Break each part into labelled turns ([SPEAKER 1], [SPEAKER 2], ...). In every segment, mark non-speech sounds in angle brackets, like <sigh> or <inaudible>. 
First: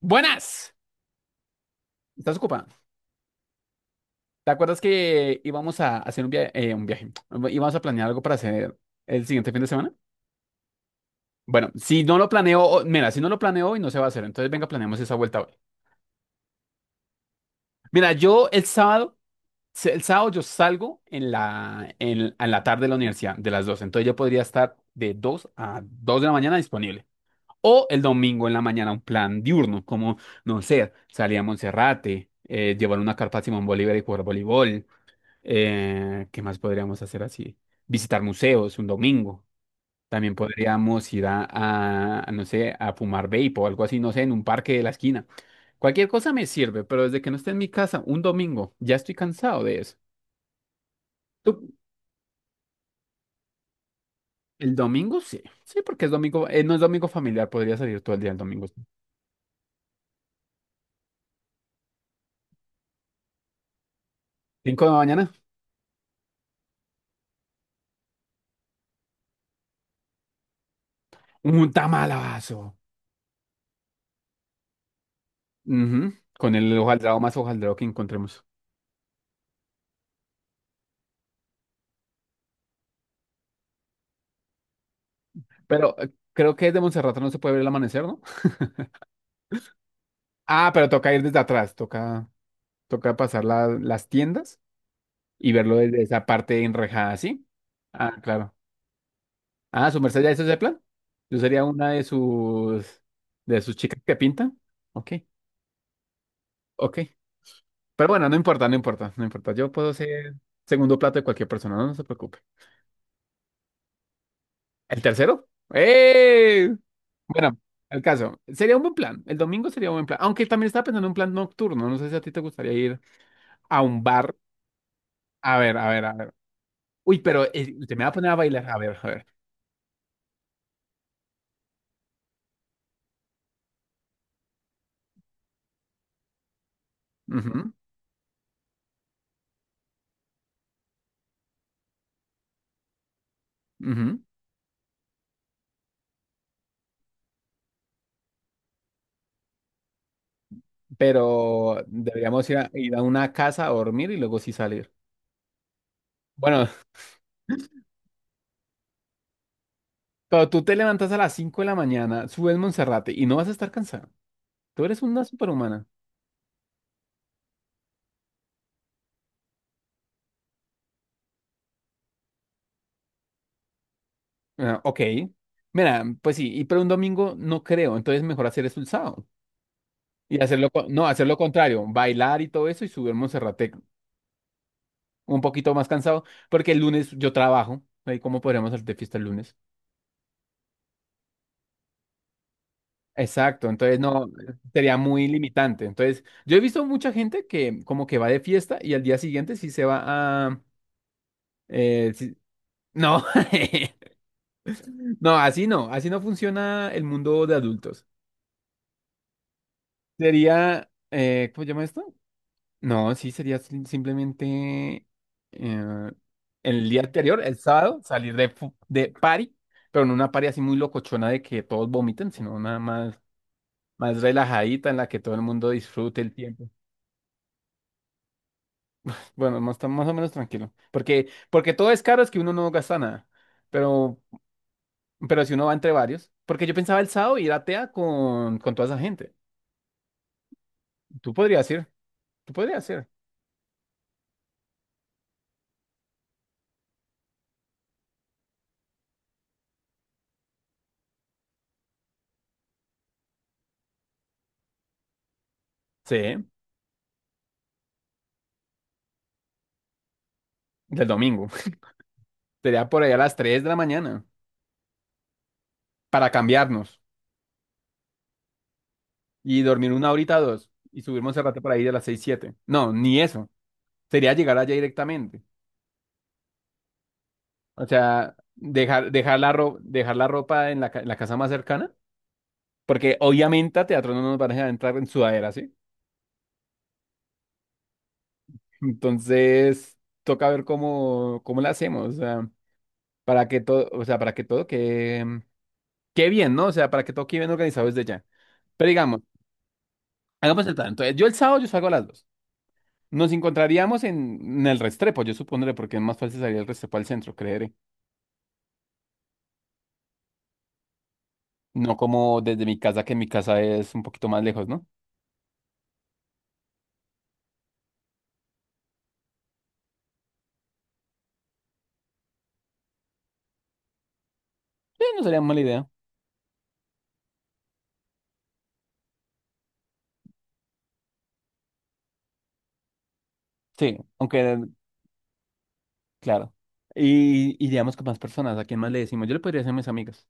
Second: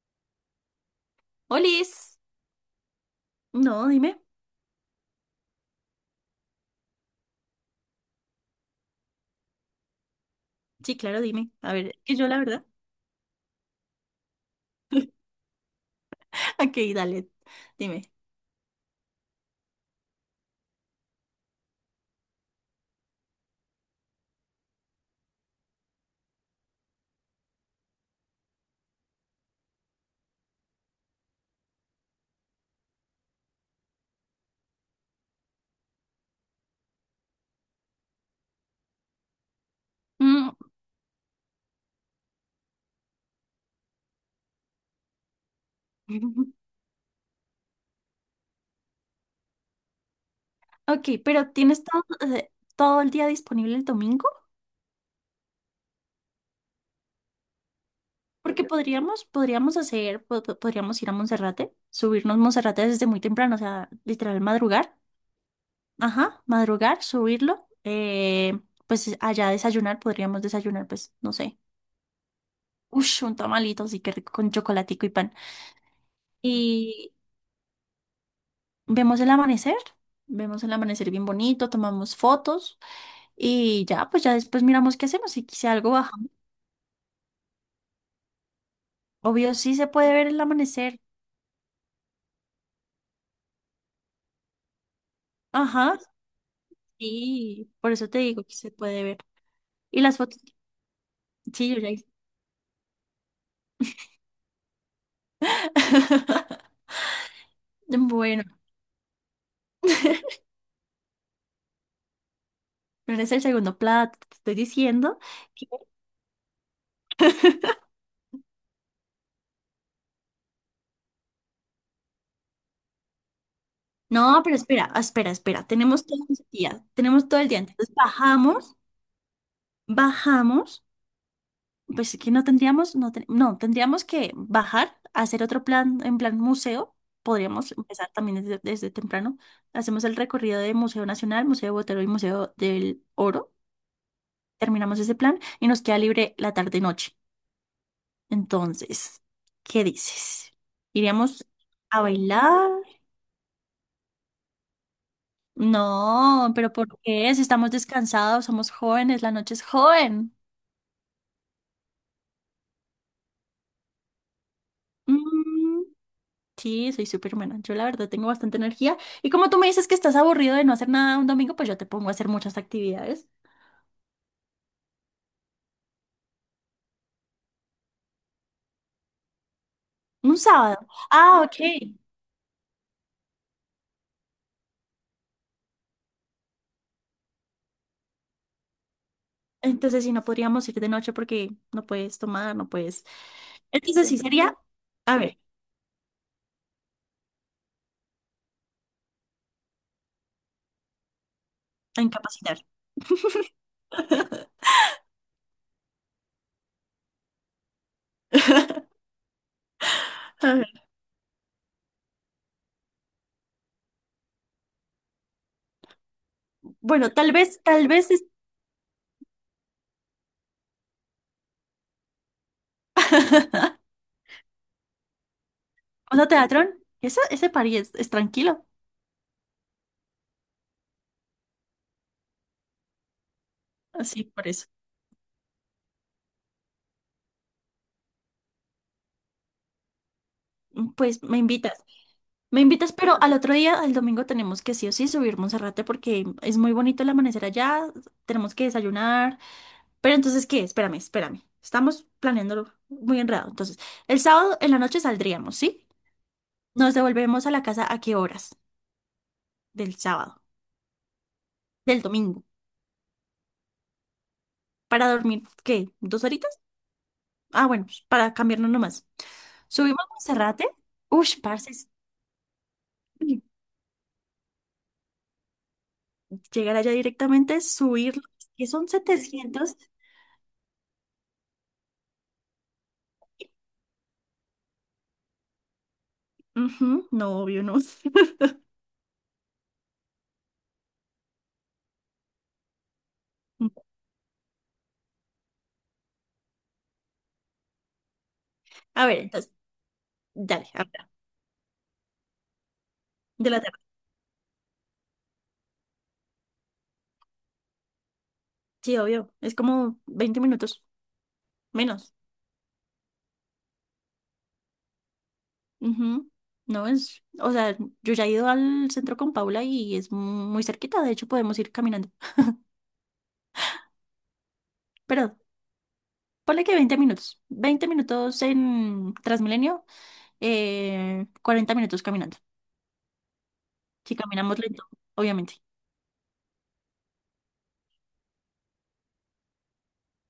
[SPEAKER 1] Buenas,
[SPEAKER 2] Olis.
[SPEAKER 1] ¿estás ocupada?
[SPEAKER 2] No, dime.
[SPEAKER 1] ¿Te acuerdas que íbamos a hacer un viaje? Íbamos a planear algo para hacer el siguiente fin de semana.
[SPEAKER 2] Sí, claro, dime.
[SPEAKER 1] Bueno,
[SPEAKER 2] A ver,
[SPEAKER 1] si
[SPEAKER 2] que
[SPEAKER 1] no
[SPEAKER 2] yo
[SPEAKER 1] lo
[SPEAKER 2] la
[SPEAKER 1] planeo,
[SPEAKER 2] verdad.
[SPEAKER 1] mira, si no lo planeo hoy no se va a hacer. Entonces venga, planeemos esa vuelta hoy.
[SPEAKER 2] <laughs> Ok, dale, dime.
[SPEAKER 1] Mira, yo el sábado, el sábado yo salgo en la tarde de la universidad, de las 2. Entonces yo podría estar de 2 a 2 de la mañana disponible. O el domingo en la mañana un plan diurno, no sé, salir a Monserrate, llevar una carpa a Simón Bolívar y jugar voleibol. ¿Qué más podríamos hacer así? Visitar museos un domingo. También
[SPEAKER 2] Mm,
[SPEAKER 1] podríamos ir no sé, a fumar vape o algo así, no sé, en un parque de la esquina. Cualquier cosa me
[SPEAKER 2] <laughs>
[SPEAKER 1] sirve, pero desde que no esté en mi casa un domingo, ya estoy cansado de eso.
[SPEAKER 2] Ok, pero
[SPEAKER 1] Tú-
[SPEAKER 2] ¿tienes todo, eh, todo el día disponible el domingo?
[SPEAKER 1] El domingo sí, sí, porque es domingo, no es domingo familiar, podría salir todo el día el
[SPEAKER 2] Porque
[SPEAKER 1] domingo.
[SPEAKER 2] podríamos hacer, podríamos ir a Monserrate, subirnos Monserrate desde muy temprano, o sea, literal
[SPEAKER 1] Cinco de
[SPEAKER 2] madrugar.
[SPEAKER 1] la mañana,
[SPEAKER 2] Ajá, madrugar, subirlo. Pues allá desayunar, podríamos desayunar, pues, no sé.
[SPEAKER 1] un tamalazo.
[SPEAKER 2] Ush, un tamalito, así que rico con chocolatico y pan.
[SPEAKER 1] Ujú. Con el hojaldrado más hojaldrado que encontremos.
[SPEAKER 2] Vemos el amanecer, vemos el amanecer bien bonito, tomamos fotos y ya, pues ya después miramos qué hacemos. Si algo
[SPEAKER 1] Pero
[SPEAKER 2] bajamos,
[SPEAKER 1] creo que desde Monserrate no se puede ver el amanecer, ¿no?
[SPEAKER 2] obvio sí se puede ver el
[SPEAKER 1] Ah, pero
[SPEAKER 2] amanecer.
[SPEAKER 1] toca ir desde atrás, toca. Toca pasar las tiendas y verlo
[SPEAKER 2] Ajá,
[SPEAKER 1] desde esa parte enrejada, ¿sí?
[SPEAKER 2] sí, por eso te
[SPEAKER 1] Ah,
[SPEAKER 2] digo que
[SPEAKER 1] claro.
[SPEAKER 2] se puede ver.
[SPEAKER 1] Ah, ¿su
[SPEAKER 2] Y las
[SPEAKER 1] merced ya
[SPEAKER 2] fotos,
[SPEAKER 1] hizo ese plan? Yo sería
[SPEAKER 2] sí, yo
[SPEAKER 1] una
[SPEAKER 2] ya hice.
[SPEAKER 1] de sus chicas que pintan. Ok,
[SPEAKER 2] <laughs>
[SPEAKER 1] ok. Pero bueno, no
[SPEAKER 2] Bueno,
[SPEAKER 1] importa, no importa, no importa. Yo puedo ser segundo plato de cualquier persona, no, no se preocupe.
[SPEAKER 2] pero es el segundo plato, te estoy
[SPEAKER 1] ¿El
[SPEAKER 2] diciendo.
[SPEAKER 1] tercero?
[SPEAKER 2] que-
[SPEAKER 1] ¡Eh! Bueno, el caso. Sería un buen plan. El domingo sería un buen plan. Aunque también estaba pensando en un plan nocturno. No sé si a ti te gustaría ir a un bar.
[SPEAKER 2] No, pero espera, espera,
[SPEAKER 1] A
[SPEAKER 2] espera,
[SPEAKER 1] ver, a ver,
[SPEAKER 2] tenemos
[SPEAKER 1] a
[SPEAKER 2] todo
[SPEAKER 1] ver.
[SPEAKER 2] el día,
[SPEAKER 1] Uy,
[SPEAKER 2] tenemos todo
[SPEAKER 1] pero
[SPEAKER 2] el día. Entonces
[SPEAKER 1] usted me va a poner a bailar.
[SPEAKER 2] bajamos,
[SPEAKER 1] A ver, a ver.
[SPEAKER 2] bajamos. Pues es que no tendríamos, no, no, tendríamos que bajar, hacer otro plan, en plan museo.
[SPEAKER 1] Ujú.
[SPEAKER 2] Podríamos empezar también desde temprano. Hacemos el recorrido de Museo Nacional, Museo Botero y Museo del Oro.
[SPEAKER 1] Ujú.
[SPEAKER 2] Terminamos ese plan y nos queda libre la tarde-noche. Entonces, ¿qué dices? ¿Iríamos
[SPEAKER 1] Pero
[SPEAKER 2] a
[SPEAKER 1] deberíamos
[SPEAKER 2] bailar?
[SPEAKER 1] ir a una casa a dormir y luego sí salir.
[SPEAKER 2] No,
[SPEAKER 1] Bueno,
[SPEAKER 2] pero ¿por qué? Si estamos descansados, somos jóvenes, la noche es joven.
[SPEAKER 1] pero tú te levantas a las 5 de la mañana, subes Monserrate y no vas a estar cansada. Tú eres una
[SPEAKER 2] Mm.
[SPEAKER 1] superhumana.
[SPEAKER 2] Sí, soy súper buena. Yo la verdad tengo bastante energía. Y como tú me dices que estás aburrido de no hacer nada un domingo, pues yo te pongo a hacer muchas actividades.
[SPEAKER 1] Ah, ok. Mira, pues sí, y pero un domingo no creo, entonces mejor hacer eso el sábado.
[SPEAKER 2] Un
[SPEAKER 1] Y hacerlo,
[SPEAKER 2] sábado.
[SPEAKER 1] no, hacer lo
[SPEAKER 2] Ah,
[SPEAKER 1] contrario,
[SPEAKER 2] ok.
[SPEAKER 1] bailar y todo eso y subir Monserrate un poquito más cansado, porque el lunes yo trabajo. Ahí, ¿cómo podríamos hacer de fiesta el lunes?
[SPEAKER 2] Entonces sí, no podríamos ir de noche porque no puedes tomar, no puedes.
[SPEAKER 1] Exacto, entonces
[SPEAKER 2] Entonces sí
[SPEAKER 1] no
[SPEAKER 2] sería,
[SPEAKER 1] sería
[SPEAKER 2] a
[SPEAKER 1] muy
[SPEAKER 2] ver,
[SPEAKER 1] limitante. Entonces, yo he visto mucha gente que como que va de fiesta y al día siguiente sí se va a...
[SPEAKER 2] a
[SPEAKER 1] eh, sí-
[SPEAKER 2] incapacitar.
[SPEAKER 1] No, <laughs> no, así no, así no funciona el mundo de adultos.
[SPEAKER 2] <laughs> A ver,
[SPEAKER 1] Sería, ¿cómo se llama esto? No, sí, sería simplemente eh, el día
[SPEAKER 2] bueno,
[SPEAKER 1] anterior, el
[SPEAKER 2] tal
[SPEAKER 1] sábado,
[SPEAKER 2] vez es.
[SPEAKER 1] salir de, de party, pero no una party así muy locochona de que todos vomiten, sino una
[SPEAKER 2] <laughs>
[SPEAKER 1] más, más relajadita en la que todo el mundo disfrute
[SPEAKER 2] ¿Vamos a
[SPEAKER 1] el
[SPEAKER 2] teatrón?
[SPEAKER 1] tiempo.
[SPEAKER 2] Ese party es tranquilo.
[SPEAKER 1] Bueno, más, más o menos tranquilo. Porque, porque todo es caro, es que uno no gasta nada. Pero,
[SPEAKER 2] Así, por eso.
[SPEAKER 1] pero si uno va entre varios. Porque yo pensaba el sábado ir a TEA con toda esa gente.
[SPEAKER 2] Pues
[SPEAKER 1] Tú
[SPEAKER 2] me
[SPEAKER 1] podrías
[SPEAKER 2] invitas.
[SPEAKER 1] ir. Tú
[SPEAKER 2] Me
[SPEAKER 1] podrías
[SPEAKER 2] invitas,
[SPEAKER 1] ir.
[SPEAKER 2] pero al otro día, al domingo, tenemos que sí o sí subir Monserrate porque es muy bonito el amanecer allá, tenemos que desayunar. Pero entonces, ¿qué? Espérame, espérame. Estamos planeándolo muy enredado. Entonces, el sábado en la noche saldríamos, ¿sí?
[SPEAKER 1] Sí,
[SPEAKER 2] Nos devolvemos a la casa, ¿a qué horas? Del sábado,
[SPEAKER 1] del domingo.
[SPEAKER 2] del domingo.
[SPEAKER 1] <laughs> Sería por ahí a las 3 de la mañana.
[SPEAKER 2] ¿Para dormir qué? ¿Dos
[SPEAKER 1] Para
[SPEAKER 2] horitas?
[SPEAKER 1] cambiarnos.
[SPEAKER 2] Ah, bueno, pues, para cambiarnos nomás.
[SPEAKER 1] Y dormir
[SPEAKER 2] Subimos
[SPEAKER 1] una
[SPEAKER 2] a
[SPEAKER 1] horita o
[SPEAKER 2] Monserrate.
[SPEAKER 1] dos. Y subirnos
[SPEAKER 2] Ush,
[SPEAKER 1] el rato
[SPEAKER 2] parce,
[SPEAKER 1] por ahí de las 6 siete. No, ni eso. Sería llegar allá directamente.
[SPEAKER 2] llegar allá directamente,
[SPEAKER 1] O
[SPEAKER 2] subir,
[SPEAKER 1] sea,
[SPEAKER 2] ¿que son
[SPEAKER 1] dejar, dejar
[SPEAKER 2] 700?
[SPEAKER 1] dejar la ropa en en la casa más cercana. Porque obviamente a teatro no nos van a dejar entrar en sudadera, ¿sí?
[SPEAKER 2] Ujú, no, obvio, no. <laughs>
[SPEAKER 1] Entonces, toca ver cómo, cómo la hacemos, o sea, para que todo, o sea, para que todo quede, quede bien, ¿no? O sea, para que todo quede bien organizado desde ya. Pero
[SPEAKER 2] A ver,
[SPEAKER 1] digamos,
[SPEAKER 2] entonces,
[SPEAKER 1] hagamos
[SPEAKER 2] dale,
[SPEAKER 1] el plan.
[SPEAKER 2] habla.
[SPEAKER 1] Entonces, yo el sábado yo salgo a las dos. Nos
[SPEAKER 2] De la tarde.
[SPEAKER 1] encontraríamos en el Restrepo, yo supondré, porque es más fácil salir del Restrepo al centro, creeré.
[SPEAKER 2] Sí, obvio. Es como 20 minutos
[SPEAKER 1] No
[SPEAKER 2] menos.
[SPEAKER 1] como desde mi casa, que mi casa es un poquito más lejos, ¿no?
[SPEAKER 2] Ujú. No es, o sea, yo ya he ido al centro con Paula y es muy cerquita. De hecho, podemos ir caminando.
[SPEAKER 1] Sí, no
[SPEAKER 2] Pero
[SPEAKER 1] sería mala idea.
[SPEAKER 2] ponle que 20 minutos. 20 minutos en Transmilenio, 40 minutos caminando.
[SPEAKER 1] Sí,
[SPEAKER 2] Si caminamos
[SPEAKER 1] aunque,
[SPEAKER 2] lento, obviamente.
[SPEAKER 1] claro. Y iríamos con más personas. ¿A quién más le decimos? Yo le podría decir a mis amigas.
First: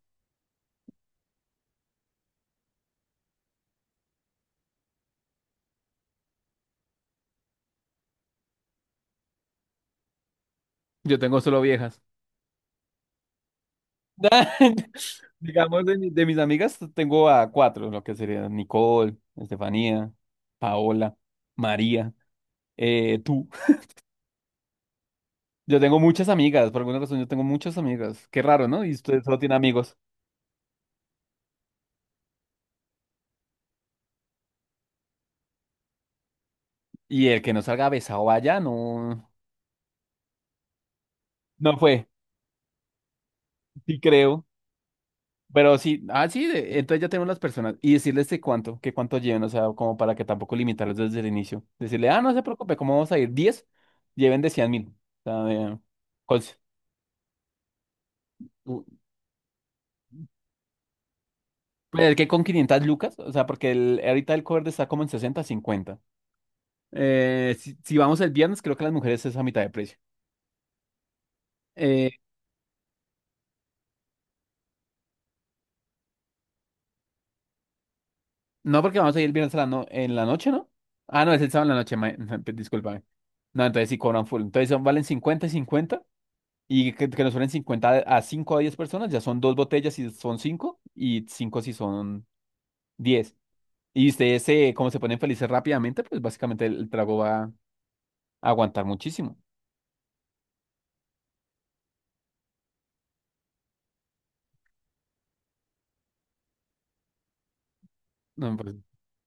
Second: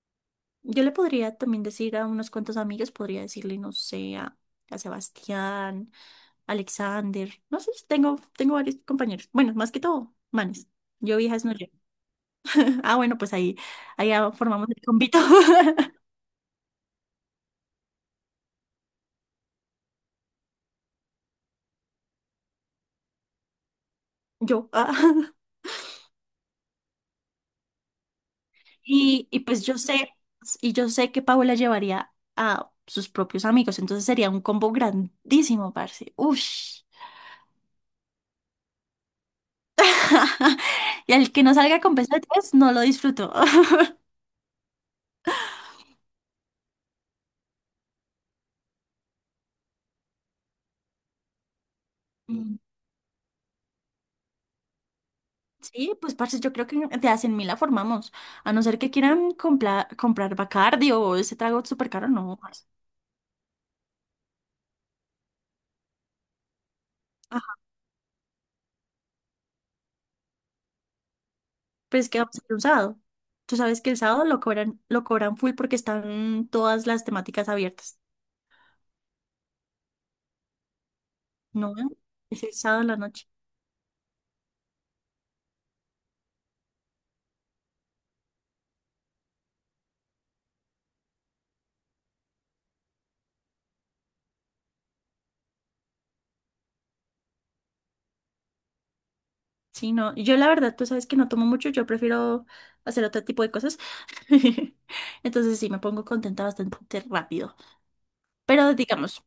[SPEAKER 2] Yo le podría también decir a unos cuantos amigos, podría decirle, no sé, a Sebastián Alexander, no sé, tengo varios compañeros. Bueno, más que todo, manes. Yo
[SPEAKER 1] Yo tengo
[SPEAKER 2] viejas no
[SPEAKER 1] solo
[SPEAKER 2] llego. <laughs>
[SPEAKER 1] viejas.
[SPEAKER 2] Ah, bueno, pues ahí, formamos el
[SPEAKER 1] <laughs>
[SPEAKER 2] convito.
[SPEAKER 1] Digamos,
[SPEAKER 2] <laughs>
[SPEAKER 1] de mis amigas tengo a cuatro, lo que serían Nicole, Estefanía, Paola, María, tú.
[SPEAKER 2] Yo. Ah.
[SPEAKER 1] Yo tengo muchas amigas, por alguna razón yo tengo muchas amigas. Qué raro, ¿no? Y usted
[SPEAKER 2] Y,
[SPEAKER 1] solo
[SPEAKER 2] y
[SPEAKER 1] tiene
[SPEAKER 2] pues yo
[SPEAKER 1] amigos.
[SPEAKER 2] sé, y yo sé que Paola llevaría a sus propios amigos, entonces sería un combo grandísimo, parce. Ush.
[SPEAKER 1] Y el que no salga besado allá no,
[SPEAKER 2] <laughs> Y al que no
[SPEAKER 1] no
[SPEAKER 2] salga con
[SPEAKER 1] fue,
[SPEAKER 2] pesetas, no lo disfruto.
[SPEAKER 1] sí
[SPEAKER 2] <laughs>
[SPEAKER 1] creo. Pero sí, ah, sí, entonces ya tenemos las personas. Y decirles de cuánto, que cuánto lleven, o sea, como para que tampoco limitarlos desde el inicio. Decirle, ah, no se preocupe, ¿cómo vamos a ir? Diez, lleven de 100 mil. O sea, de-
[SPEAKER 2] Sí, pues parce, yo
[SPEAKER 1] cons-
[SPEAKER 2] creo que de hacen 100 mil la formamos. A no ser que quieran comprar Bacardi o ese trago súper
[SPEAKER 1] Pero
[SPEAKER 2] caro,
[SPEAKER 1] el que
[SPEAKER 2] no,
[SPEAKER 1] con
[SPEAKER 2] parce.
[SPEAKER 1] 500 lucas, o sea, porque el, ahorita el cover está como en 60 cincuenta.
[SPEAKER 2] Ajá.
[SPEAKER 1] Si, si vamos el viernes, creo que las mujeres es a mitad de precio.
[SPEAKER 2] Pues
[SPEAKER 1] Eh,
[SPEAKER 2] que vamos a hacer un sábado. Tú sabes que el sábado lo cobran full porque están todas las temáticas abiertas.
[SPEAKER 1] no, porque vamos a ir el viernes a la no- en la noche, ¿no? Ah, no, es el sábado
[SPEAKER 2] No,
[SPEAKER 1] en la noche, <laughs>
[SPEAKER 2] es el sábado en la
[SPEAKER 1] discúlpame.
[SPEAKER 2] noche.
[SPEAKER 1] No, entonces sí cobran full. Entonces son- valen 50 y 50. Y que nos suelen 50 a cinco a 10 personas, ya son dos botellas si son 5 y 5 si son diez. Y ustedes, como se ponen felices rápidamente, pues básicamente el trago va a aguantar muchísimo.
[SPEAKER 2] Sí, no. Yo la verdad, tú sabes que no tomo mucho, yo prefiero hacer otro tipo de cosas. <laughs> Entonces sí, me pongo contenta bastante rápido.
[SPEAKER 1] No, pues
[SPEAKER 2] Pero digamos,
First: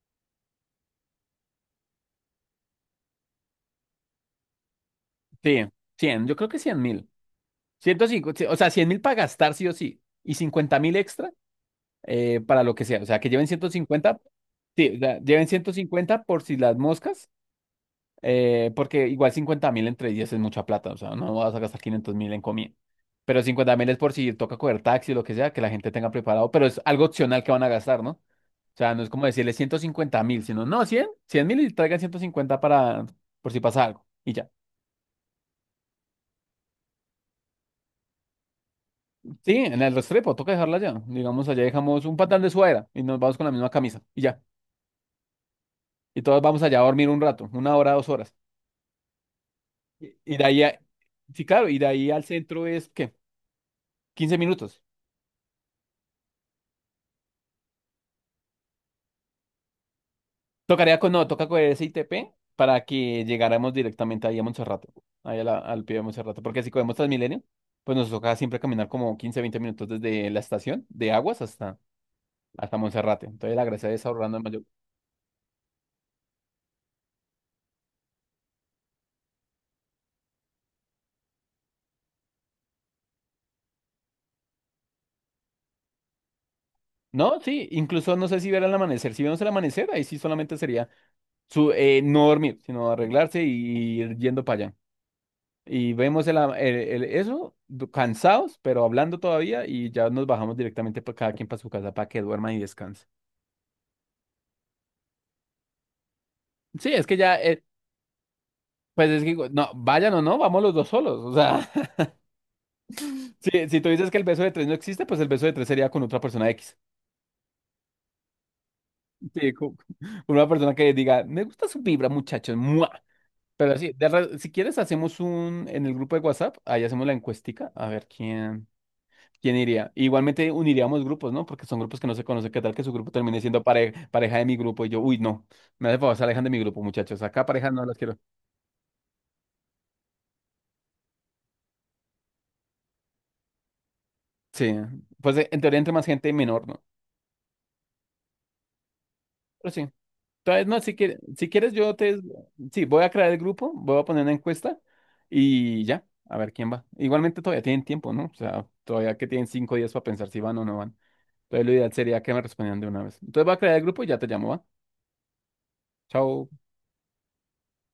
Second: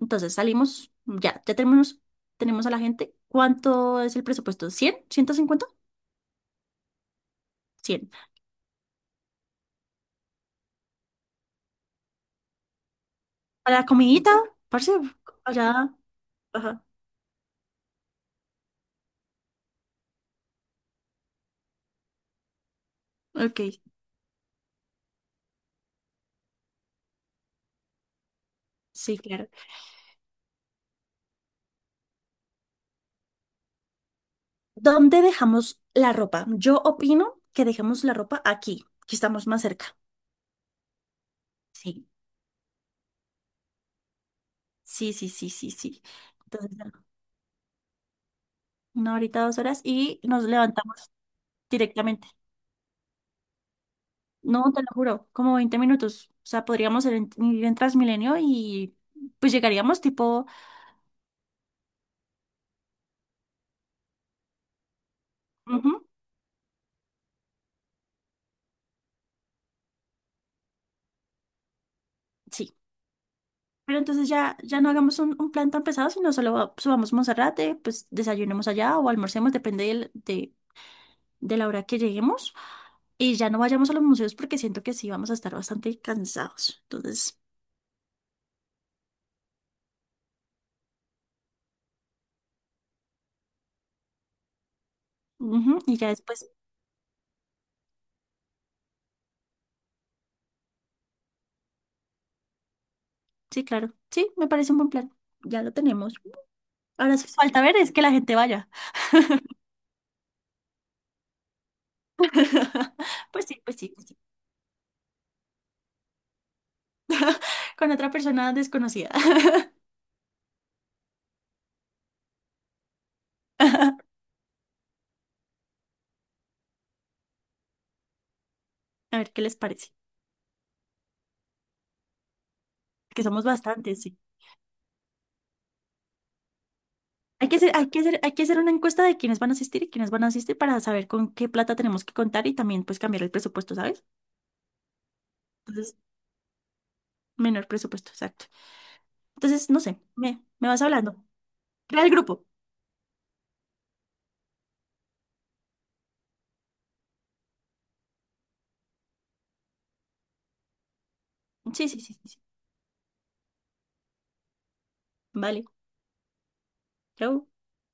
[SPEAKER 2] entonces salimos, ya, tenemos a la gente. ¿Cuánto es el presupuesto? 100, ciento
[SPEAKER 1] sí,
[SPEAKER 2] cincuenta
[SPEAKER 1] 100. Yo creo que 100 mil.
[SPEAKER 2] 100.
[SPEAKER 1] 150, o sea, 100 mil para gastar sí o sí. Y 50 mil extra para lo que sea. O sea, que lleven ciento
[SPEAKER 2] Para la
[SPEAKER 1] cincuenta.
[SPEAKER 2] comidita, parce,
[SPEAKER 1] Sí, o sea, lleven
[SPEAKER 2] allá.
[SPEAKER 1] 150 por si las
[SPEAKER 2] Ajá.
[SPEAKER 1] moscas, porque igual 50 mil entre 10 es mucha plata. O sea, no vas a gastar 500 mil en comida. Pero 50
[SPEAKER 2] Ok,
[SPEAKER 1] mil es por si toca coger taxi o lo que sea, que la gente tenga preparado. Pero es algo opcional que van a gastar, ¿no? O sea, no es
[SPEAKER 2] sí,
[SPEAKER 1] como
[SPEAKER 2] claro.
[SPEAKER 1] decirle 150 mil, sino no, 100, 100 mil y traigan 150 para, por si pasa algo. Y ya.
[SPEAKER 2] ¿Dónde dejamos la ropa? Yo opino que dejamos la ropa aquí, que estamos
[SPEAKER 1] Sí,
[SPEAKER 2] más
[SPEAKER 1] en el
[SPEAKER 2] cerca.
[SPEAKER 1] Restrepo, toca dejarla allá. Digamos, allá dejamos
[SPEAKER 2] Sí,
[SPEAKER 1] un pantalón de suadera y nos vamos con la misma camisa y ya.
[SPEAKER 2] sí, sí, sí, sí, sí.
[SPEAKER 1] Y todos vamos
[SPEAKER 2] Entonces,
[SPEAKER 1] allá a
[SPEAKER 2] bueno,
[SPEAKER 1] dormir un rato, una hora, dos horas.
[SPEAKER 2] una horita, dos horas
[SPEAKER 1] Y,
[SPEAKER 2] y
[SPEAKER 1] y de
[SPEAKER 2] nos
[SPEAKER 1] ahí, a-
[SPEAKER 2] levantamos
[SPEAKER 1] sí, claro, y de ahí al
[SPEAKER 2] directamente.
[SPEAKER 1] centro es, ¿qué? Quince
[SPEAKER 2] No, te
[SPEAKER 1] minutos.
[SPEAKER 2] lo juro, como 20 minutos. O sea, podríamos ir en, ir en, Transmilenio y pues llegaríamos tipo.
[SPEAKER 1] Tocaría con, no, toca con ese ITP para que llegáramos directamente ahí a Monserrate, ahí a al
[SPEAKER 2] Ujú,
[SPEAKER 1] pie de Monserrate. Porque si cogemos Transmilenio, pues nos toca siempre caminar como 15, 20 minutos desde la estación de Aguas hasta,
[SPEAKER 2] sí.
[SPEAKER 1] hasta Monserrate. Entonces la gracia
[SPEAKER 2] Pero
[SPEAKER 1] es
[SPEAKER 2] entonces
[SPEAKER 1] ahorrando en
[SPEAKER 2] ya,
[SPEAKER 1] mayor.
[SPEAKER 2] ya no hagamos un plan tan pesado, sino solo subamos a Monserrate, pues desayunemos allá o almorcemos, depende de la hora que lleguemos. Y ya no vayamos a los museos porque siento que sí vamos a estar bastante cansados. Entonces,
[SPEAKER 1] No, sí, incluso no sé si ver el amanecer. Si vemos el amanecer, ahí sí solamente sería su, no dormir, sino arreglarse y ir yendo para allá.
[SPEAKER 2] ujú,
[SPEAKER 1] Y
[SPEAKER 2] y ya
[SPEAKER 1] vemos el,
[SPEAKER 2] después,
[SPEAKER 1] a- el- el- eso, du- cansados, pero hablando todavía, y ya nos bajamos directamente para cada quien para su casa para que duerman y descansen.
[SPEAKER 2] sí, claro. Sí, me parece un buen plan. Ya lo tenemos.
[SPEAKER 1] Sí, es que
[SPEAKER 2] Ahora sí
[SPEAKER 1] ya,
[SPEAKER 2] falta ver es que la gente vaya.
[SPEAKER 1] pues es que, digo, no, vayan o no, vamos los dos solos. O sea, <laughs>
[SPEAKER 2] <laughs> Pues sí,
[SPEAKER 1] si,
[SPEAKER 2] pues
[SPEAKER 1] si tú
[SPEAKER 2] sí, pues
[SPEAKER 1] dices que
[SPEAKER 2] sí.
[SPEAKER 1] el beso de tres no existe, pues el beso de tres sería con otra persona X.
[SPEAKER 2] Con otra persona desconocida.
[SPEAKER 1] Sí, con, <laughs> con una persona que diga, me gusta su vibra, muchachos, ¡mua! Pero sí,
[SPEAKER 2] <laughs>
[SPEAKER 1] si quieres, hacemos un, en el grupo de WhatsApp, ahí hacemos la encuestica, a ver quién.
[SPEAKER 2] A ver qué
[SPEAKER 1] ¿Quién
[SPEAKER 2] les parece.
[SPEAKER 1] iría? Igualmente uniríamos grupos, ¿no? Porque son grupos que no se conocen. ¿Qué tal que su grupo
[SPEAKER 2] Que
[SPEAKER 1] termine
[SPEAKER 2] somos
[SPEAKER 1] siendo
[SPEAKER 2] bastantes, sí.
[SPEAKER 1] pareja de mi grupo? Y yo, uy, no. Me hace favor, se alejan de mi grupo, muchachos. Acá
[SPEAKER 2] Hay que
[SPEAKER 1] parejas
[SPEAKER 2] hacer,
[SPEAKER 1] no
[SPEAKER 2] hay
[SPEAKER 1] las
[SPEAKER 2] que
[SPEAKER 1] quiero.
[SPEAKER 2] hacer, hay que hacer una encuesta de quiénes van a asistir y quiénes van a asistir para saber con qué plata tenemos que contar y también pues cambiar el presupuesto, ¿sabes?
[SPEAKER 1] Sí. Pues en teoría entre
[SPEAKER 2] Entonces,
[SPEAKER 1] más gente, menor, ¿no?
[SPEAKER 2] menor presupuesto, exacto. Entonces,
[SPEAKER 1] Pero
[SPEAKER 2] no
[SPEAKER 1] sí.
[SPEAKER 2] sé, me,
[SPEAKER 1] Entonces,
[SPEAKER 2] me
[SPEAKER 1] no,
[SPEAKER 2] vas
[SPEAKER 1] si quieres,
[SPEAKER 2] hablando.
[SPEAKER 1] si quieres, yo
[SPEAKER 2] Crea el
[SPEAKER 1] te.
[SPEAKER 2] grupo.
[SPEAKER 1] Sí, voy a crear el grupo, voy a poner una encuesta y ya. A ver quién va. Igualmente todavía tienen tiempo, ¿no? O sea, todavía que tienen 5 días para pensar si van o no van. Entonces, lo
[SPEAKER 2] Sí,
[SPEAKER 1] ideal
[SPEAKER 2] sí, sí,
[SPEAKER 1] sería
[SPEAKER 2] sí.
[SPEAKER 1] que
[SPEAKER 2] Sí.
[SPEAKER 1] me respondieran de una vez. Entonces, voy a crear el grupo y ya te llamo, ¿va?
[SPEAKER 2] Vale,
[SPEAKER 1] Chao.
[SPEAKER 2] chao.